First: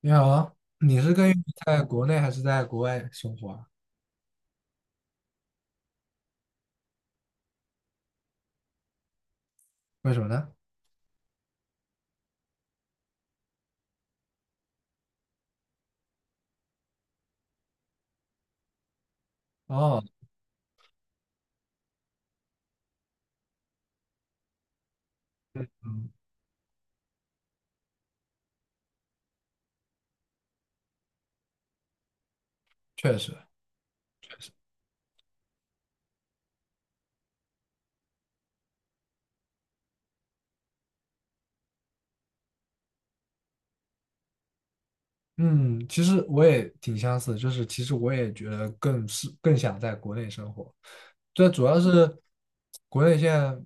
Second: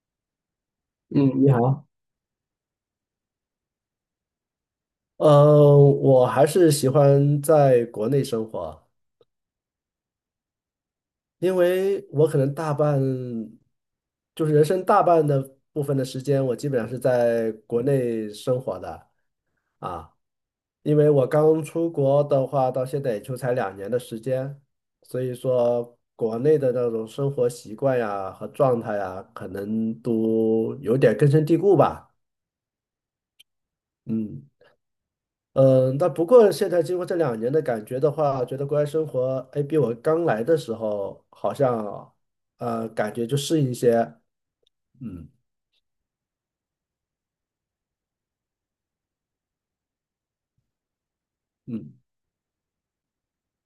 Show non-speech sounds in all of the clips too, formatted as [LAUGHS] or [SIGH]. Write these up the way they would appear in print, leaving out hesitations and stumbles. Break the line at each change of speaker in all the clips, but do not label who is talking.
你好，你是更
嗯，
愿意
你
在
好。
国内还是在国外生活啊？
我还是喜欢在国内生活，
为什么呢？
因为我可能大半，就是人生大半的部分的时间，我基本上是在国内生活的
哦，
啊。因为我刚出国的话，到现在也就才两年的时间，所以说国内的那种生活习惯呀和状态呀，可能都有点根深蒂固吧。
确实，
嗯。嗯，那不过现在经过这两年的感觉的话，觉得国外生活，哎，比我刚来的时候好像，感觉就适应一些。嗯
嗯，其实我也挺相似，就是其实我也觉得更是更想在国内生活，这主要
嗯，
是国内现在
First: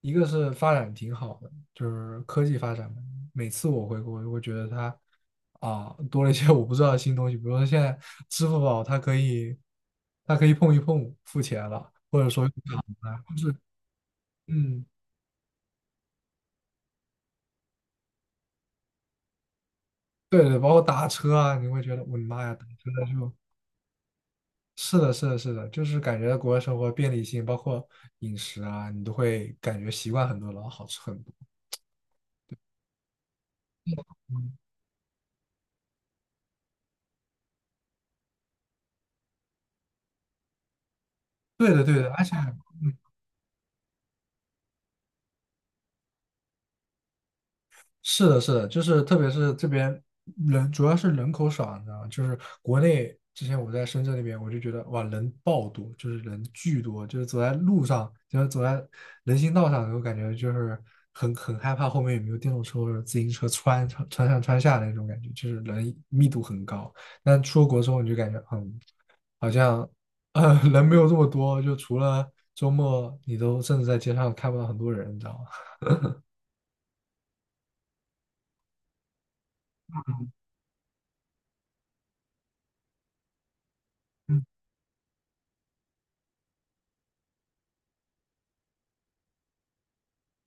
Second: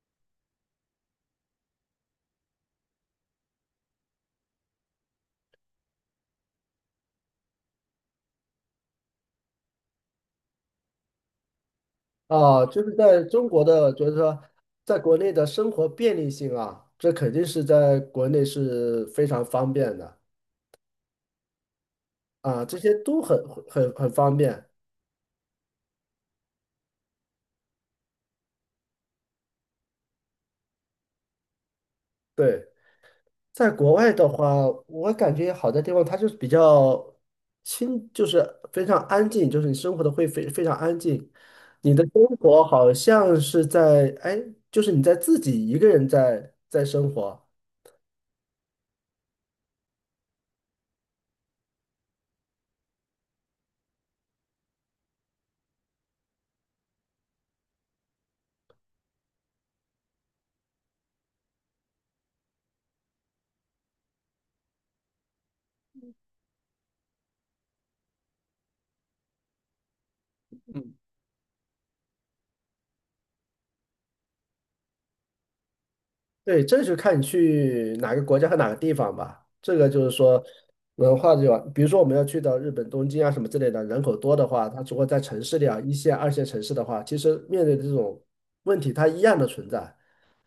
一个是发展挺好的，就是科技发展嘛。每次我回国，我会觉得它啊多了一些我不知道的新东西。比如说现在支付宝它可以碰一碰付钱了，或者说用
啊，就是
卡
在
了，就
中
是
国的，就是说，
嗯。
在国内的生活便利性啊，这肯定是在国内是非常方便的
对对，包括打车啊，你会觉得我的妈呀，打
啊，这
车
些
的时
都
候
很很方便。
是的，是的，是的，就是感觉国外生活便利性，包括饮食啊，你都会感觉习惯很多，然后好吃很多。
对，在国外的
嗯，
话，我感觉好的地方，它就是比较清，就是非常安静，就是你生活的会非常安静。
对的，
你
对
的
的，
生
而且。
活好像是在，哎，就是你在自己一个人在生活。
是的，是的，就是特别是这边人主要是人口少，你知道吗？就是国内之前我在深圳那边，我就觉得哇，人爆多，就是人巨多，就是走在路上，就是走在人行道上，我感觉就是很害怕后面有没有电动车或者自行车穿穿穿上穿下那种感觉，就是人密度很高。但出国之后，你就感觉嗯，好像人
嗯，
没有这么多，就除了周末，你都甚至在街上看不到很多人，你知道吗？
对，这就看你去哪个国家和哪个地方吧。这个就是说文化的话，比如说我们要去到日本东京啊什么之类的，人口多的话，它如果在城市里啊，一线、二线城市的话，其实面对的这种问题，它一样的存在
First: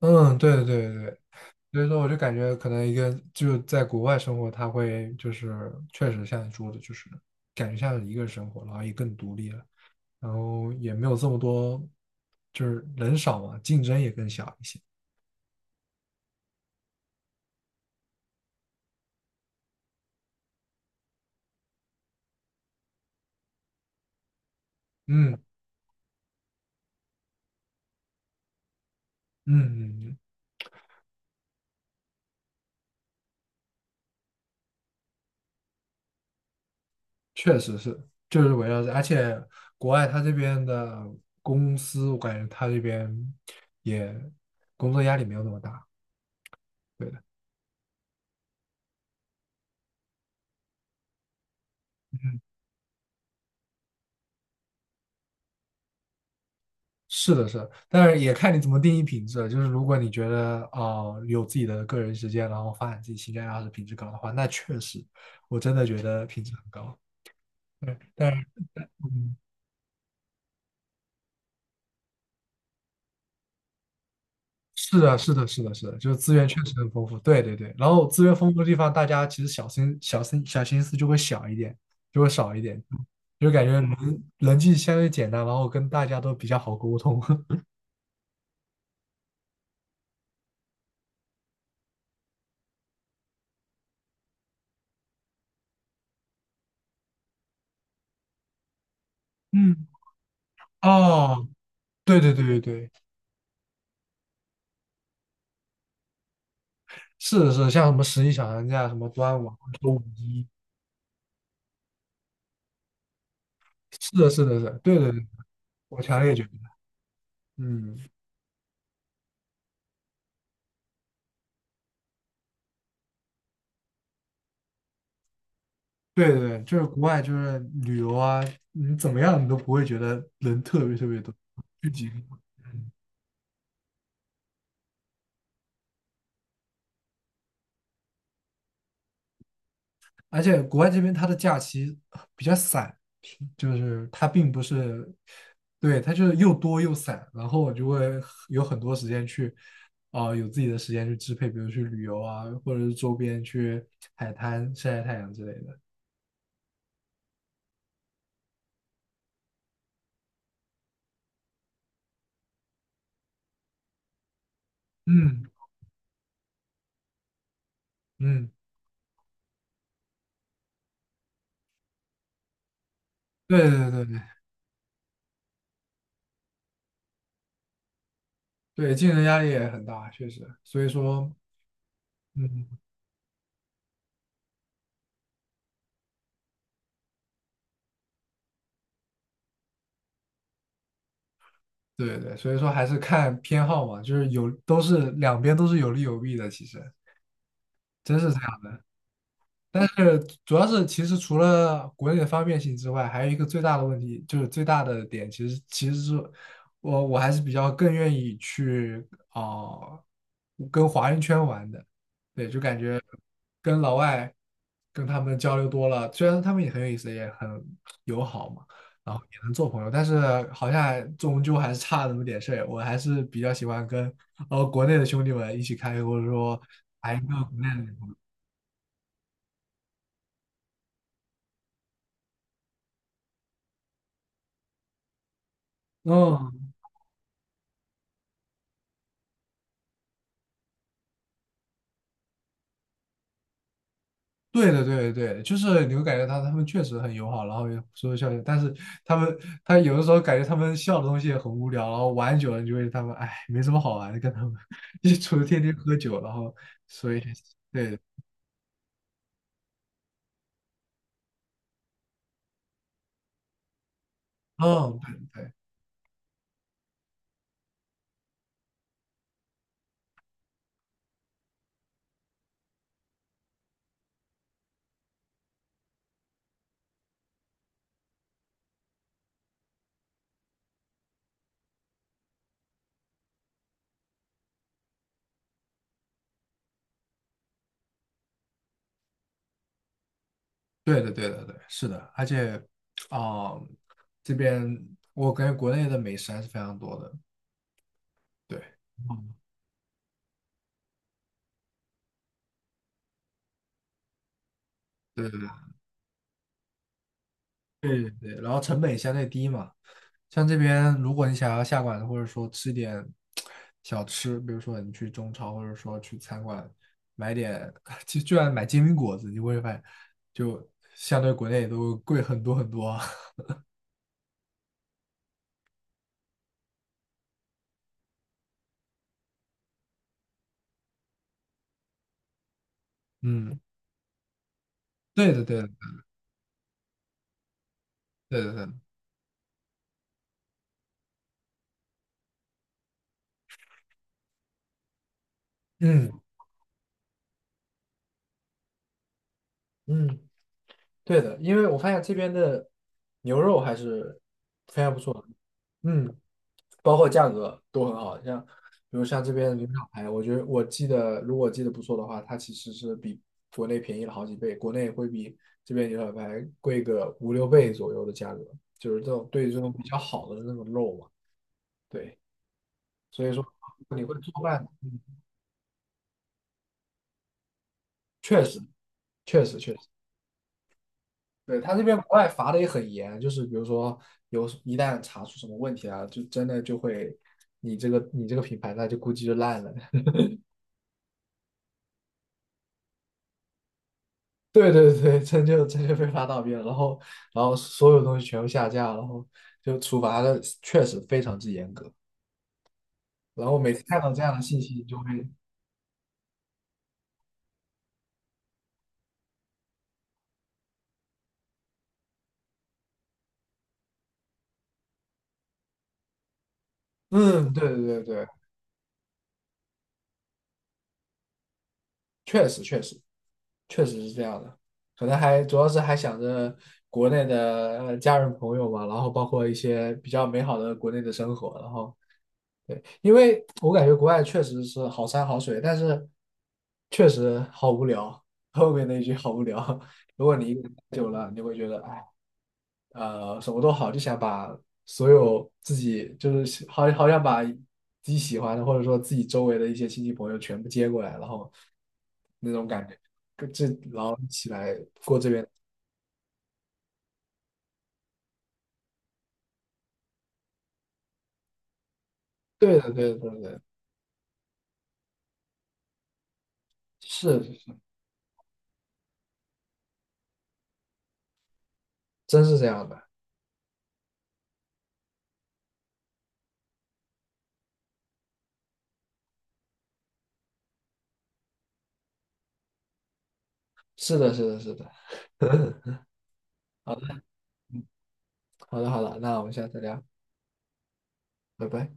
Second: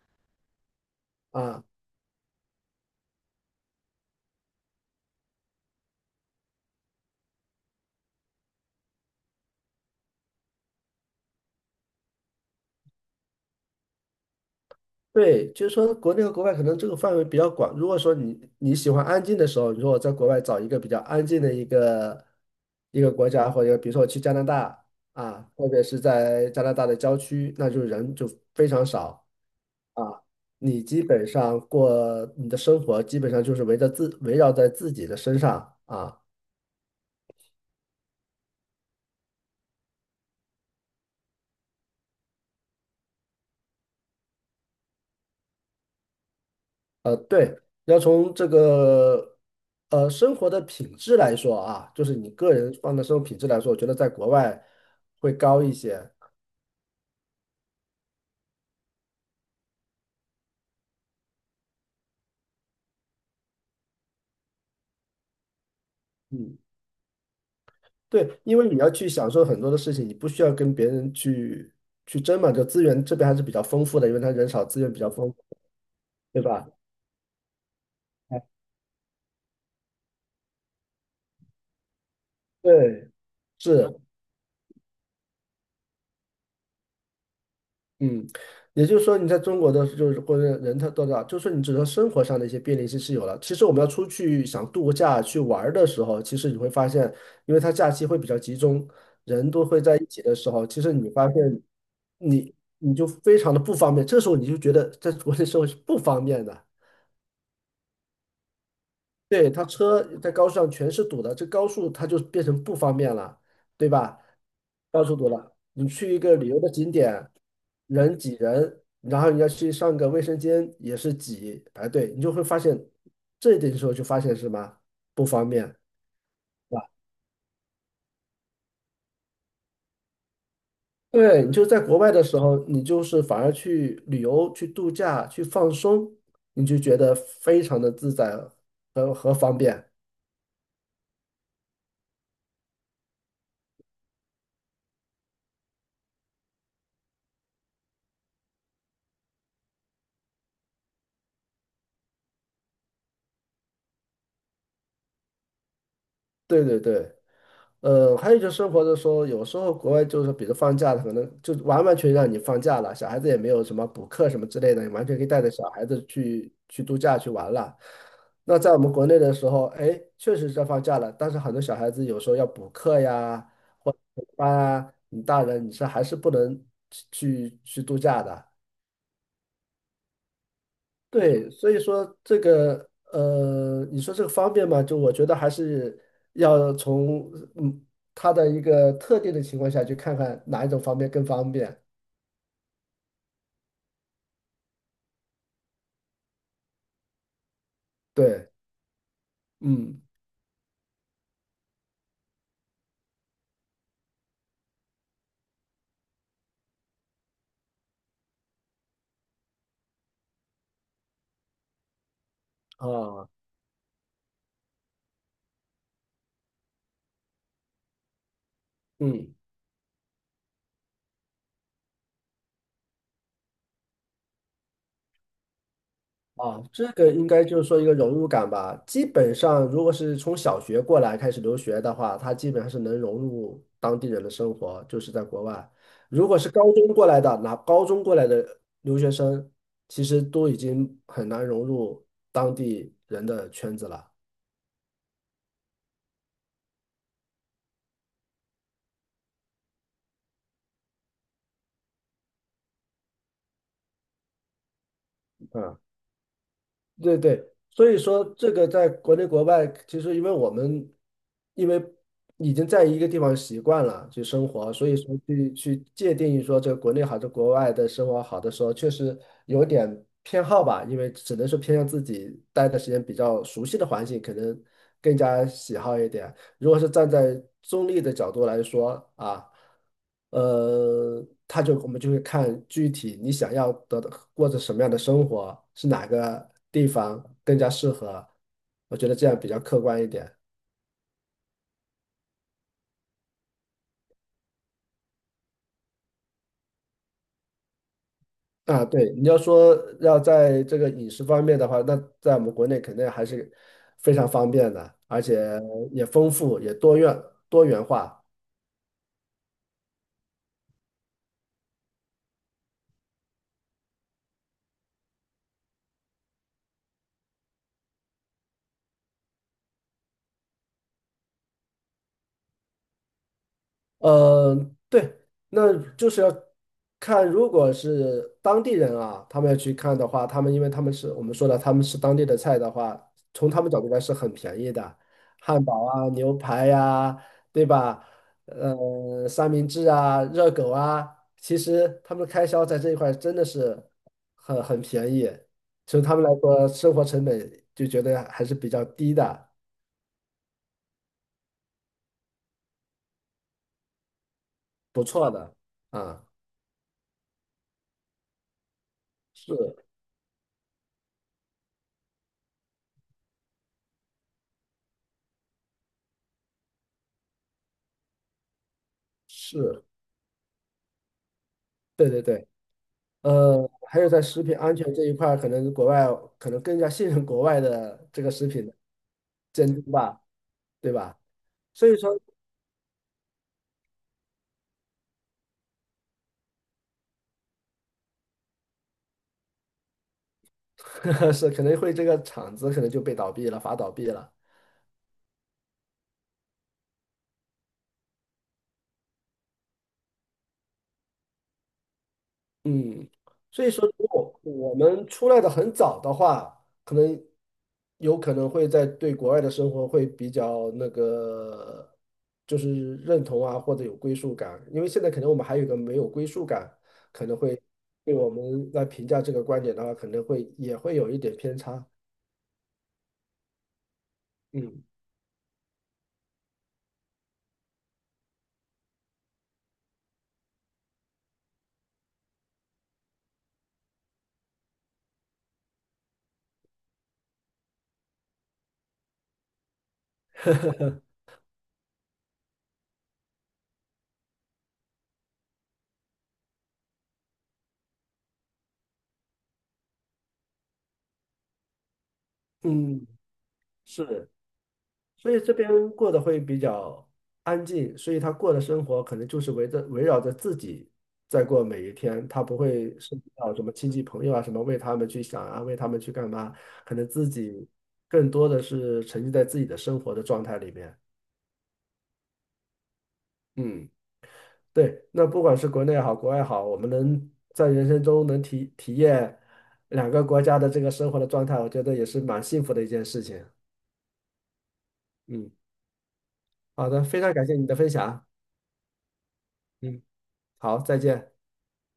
嗯，对对对对，
啊。
所以说，我就感觉可能一个就在国外生活，他会就是确实像你说的，就是感觉像是一个人生活，然后也更独立了，然后也没有这么多，就是人少嘛，竞争也更小一些。
对，就是说国内和国外可能这个范围比较广。如果说你喜欢安静的时候，你说我在国外找一个比较安静的一个国家，或者比如说我去加拿大
嗯
啊，特别是在加拿大的郊区，那就人就非常少
嗯嗯，
啊。你基本上过你的生活，基本上就是围绕在自己的身上啊。
确实是，就是围绕着，而且国外他这边的公司，我感觉他这边也工作压力没有那么大。对
呃，
的。
对，要从这个生活的品质来说啊，就是你个人放的生活品质来说，我觉得在国外会高一些。
是的，是的，但是也看你怎么定义品质了。就是如果你觉得啊、有自己的个人时间，然后发展自己兴趣爱好是品质高的话，那确实，我真的觉得品质
嗯，
很高。对，但
对，
是
因为你要去享
嗯，
受很多的事情，你不需要跟别人去争嘛，就资源这边还是比较丰富的，因为他人少，资源
是
比较
的，
丰
是
富，
的，是的，是的，就是资
对
源确
吧？
实很丰富。对对对，然后资源
哎
丰富的地方，大家其实小心、小心、小心思就会小一点，就会少一点，
对，
就感觉人
是，
人际相对简单，然后跟大家都比较好沟通。[LAUGHS]
嗯，也就是说，你在中国的就是或者人他多少，就是你只能生活上的一些便利性是有了。其实我们要出去想度个假去玩儿的时候，其实你会发现，因为他假期会比较集中，人都会
嗯，
在一起的时候，其实你发
哦，
现
对对对
你
对对。
你就非常的不方便。这时候你就觉得在国内生活是不方便的。
是的是的，像什么十一小长假、什么端午
对，
啊、
他
周五
车在
一，
高速上全是堵的，这高速它就变成不方便了，对
是
吧？
的，是的，是的，对
到
对
处
对，
堵了，你
我
去一
强烈
个
觉得，
旅游的景点，
嗯，
人挤人，然后你要去上个卫生间也是挤排队，你就会发现这一点的时候就发现什么不方便，是
对对对，就是
吧？
国外就是旅游啊，你怎么样你都不会觉得人特别特别多，
对，你就在
聚
国
集，
外的时候，你就是反而去旅游、去度假、去放松，你就觉得非常的自在。方便。
而且国外这边它的假期比较散，就是它并不是，对，它就是又多又散，然后我就会有很多时间去，啊、有自己的时间去支配，比如去旅游啊，或者是周边去海滩晒晒太阳之类的。
对对对。呃，还有就是生活的时候，有时候国外就是，比如放假了，可能就完完全让你放假了，小孩子也没有什么补课什么之类的，你完全可以带
嗯
着小孩子去度假去玩了。
嗯。
那在我们国内的时候，哎，确实在放假了，但是很多小孩子有时候要补课呀、
对对对对，
班啊，你大人你是还是不能去度假的。
对竞争压力也很大，确实。所以说，
对，所以说这
嗯，
个你说这个方便嘛，就我觉得还是要从嗯它的一个特定的情况下去看看哪一种方便更方便。
对对，所以说还是看偏好嘛，就是有都是两边都是有利有弊的，其实真是这
对，
样。但
嗯，
是主要是，其实除了国内的方便性之外，还有一个最大的问题，就是最大的点，其实是我还是比较更愿意去啊跟华人圈玩的。对，就感觉
啊。
跟老外跟他们交流多了，虽然他们也很有意思，也很友好嘛，然后
嗯。
也能做朋友，但是好像终究还是差那么点事儿，我还是比较喜欢跟国内的兄弟们一起开会，或者说
啊，这个
谈一个
应该就
国
是
内
说一个融
的。
入感吧。基本上，如果是从小学过来开始留学的话，他基本上是能融入当地人的生活，就是在国外。如果是高
嗯，
中过来的，拿高中过来的留学生，其实都已经很难融入当地人的圈子了。
对的，对的，对的，就是你会感觉他们确实很友好，然后也说笑笑，但是他们他有的时候感觉他们笑的东西也很无聊，然后玩久了你就会他们哎没什么好玩的，跟他们 [LAUGHS] 一除了天天
嗯。
喝酒，然后所
对
以
对，
对
所
的，
以说这个在国内国外，其实因为我们因为已经在一个地方习惯了去生活，所以
嗯，
说去界定说这个国内好的国外的生活好的时候，确实有点偏好吧，因为只能是偏向自己待的时间比较熟悉的环境，可能更加喜好一点。如果是站在中立的角度来说啊，他就我们就会看具体你想要得到过着什么样的生活，是哪个地方更加适合。我觉得这样比较客观一点
对对对的，对的，对的是的。而且啊、这边我感觉国内的美食还是非常多的。对，
啊。对，你
嗯，
要说要在这个饮食方面的话，那在我们国内肯定还是非常方便的，而
对对
且也丰富，也多元
对对
化。
对，然后成本也相对低嘛。像这边，如果你想要下馆子，或者说吃点小吃，比如说你去中超，或者说去餐馆买点，[LAUGHS] 就就算买煎饼果子，你会发现就相对国内都贵很多很多。[LAUGHS]
呃，对，那就是要看，如果是当地人啊，他们要去看的话，他们因为他们是我们说的，他们是当地的菜的话，从
嗯，
他们角度来是很便宜的，
对的，对
汉
的，
堡啊、牛排呀、对吧？
对的，对的，
呃，三明治啊、热狗啊，其实他们的开销在这一块真的是很便宜，从他
嗯
们来说，生活成本就觉得还是比较低的，
嗯，对的，因为我发现这边的牛肉还是非常不
不
错的。
错的啊，
包括价格都很好，像比如像这边的
是
牛小排，我觉得我记得如果记得不错的话，它其实是比国内便宜了好几倍，国内会比这边牛小排贵个五六倍左右的价格，就是这种对于这种比
是，
较好的那种肉嘛。
对
对，
对对。
所以说
呃，还
你
有
会
在
做
食品
饭，
安全这一
嗯，
块儿可能国外可能更加信任国外的这个
确
食
实
品的
确实确
监
实。
督吧，对吧？
对，他这
所
边
以
国
说
外罚的也很严，就是比如说有一旦查出什么问题啊，就真的就会你这个品牌那就估计就烂了。
[LAUGHS] 是可能会这个厂子可能就被倒闭了，罚倒闭了。
[LAUGHS] 对对对，真就真就被发到边了，然后然后所有东西全部下架，然后就处罚的确实非常之严格。
嗯，
然后
所以
每次
说，
看
如
到这样
果
的信息，
我
你就会，
们出来的很早的话，可能有可能会在对国外的生活会比较那个，就是认同啊，或者有归属感。因为现在可能我们还有一个没有归属感，可能
嗯，
会
对对对
对
对，
我们来评价这个观点的话，可能会也会有一点偏差。
确实确实是这样的。
嗯
可能还主要是还想着国内的家人朋友嘛，然后包括一些比较美好的国内的生活，然后对，因为我感觉国外确实是好山好水，但是确实好无聊。后面那一句好无聊，[LAUGHS] 如果你一个人待久了，你会觉得哎。什么都好，就想把所有自己就是好好想把自己喜欢的或者说自己周围的一些亲戚朋友全部接过来，然后那种感觉，
嗯，
跟这然后一
是。
起来过这
所以
边。
这边过得会比较安静，所以他过的生活可能就是围绕着自己在过每一天，他不
对的，
会
对
涉
的，
及
对
到
的，
什么亲戚朋友啊，什么为他们去想啊，为他们去干嘛，可能自
是，
己更多的是沉浸在自己的生活的状态里面。
真是这样的，
嗯，对，那不管是国内也好，国外也好，我们能在人生中能体验两个国家的这个生活的状态，我觉得也是蛮幸福的一件事情。
是的，是的，是的。
嗯
[LAUGHS]
好的，非常感谢你的分享。
好的，好的，那我们下次聊，
嗯，好，再见。
拜拜。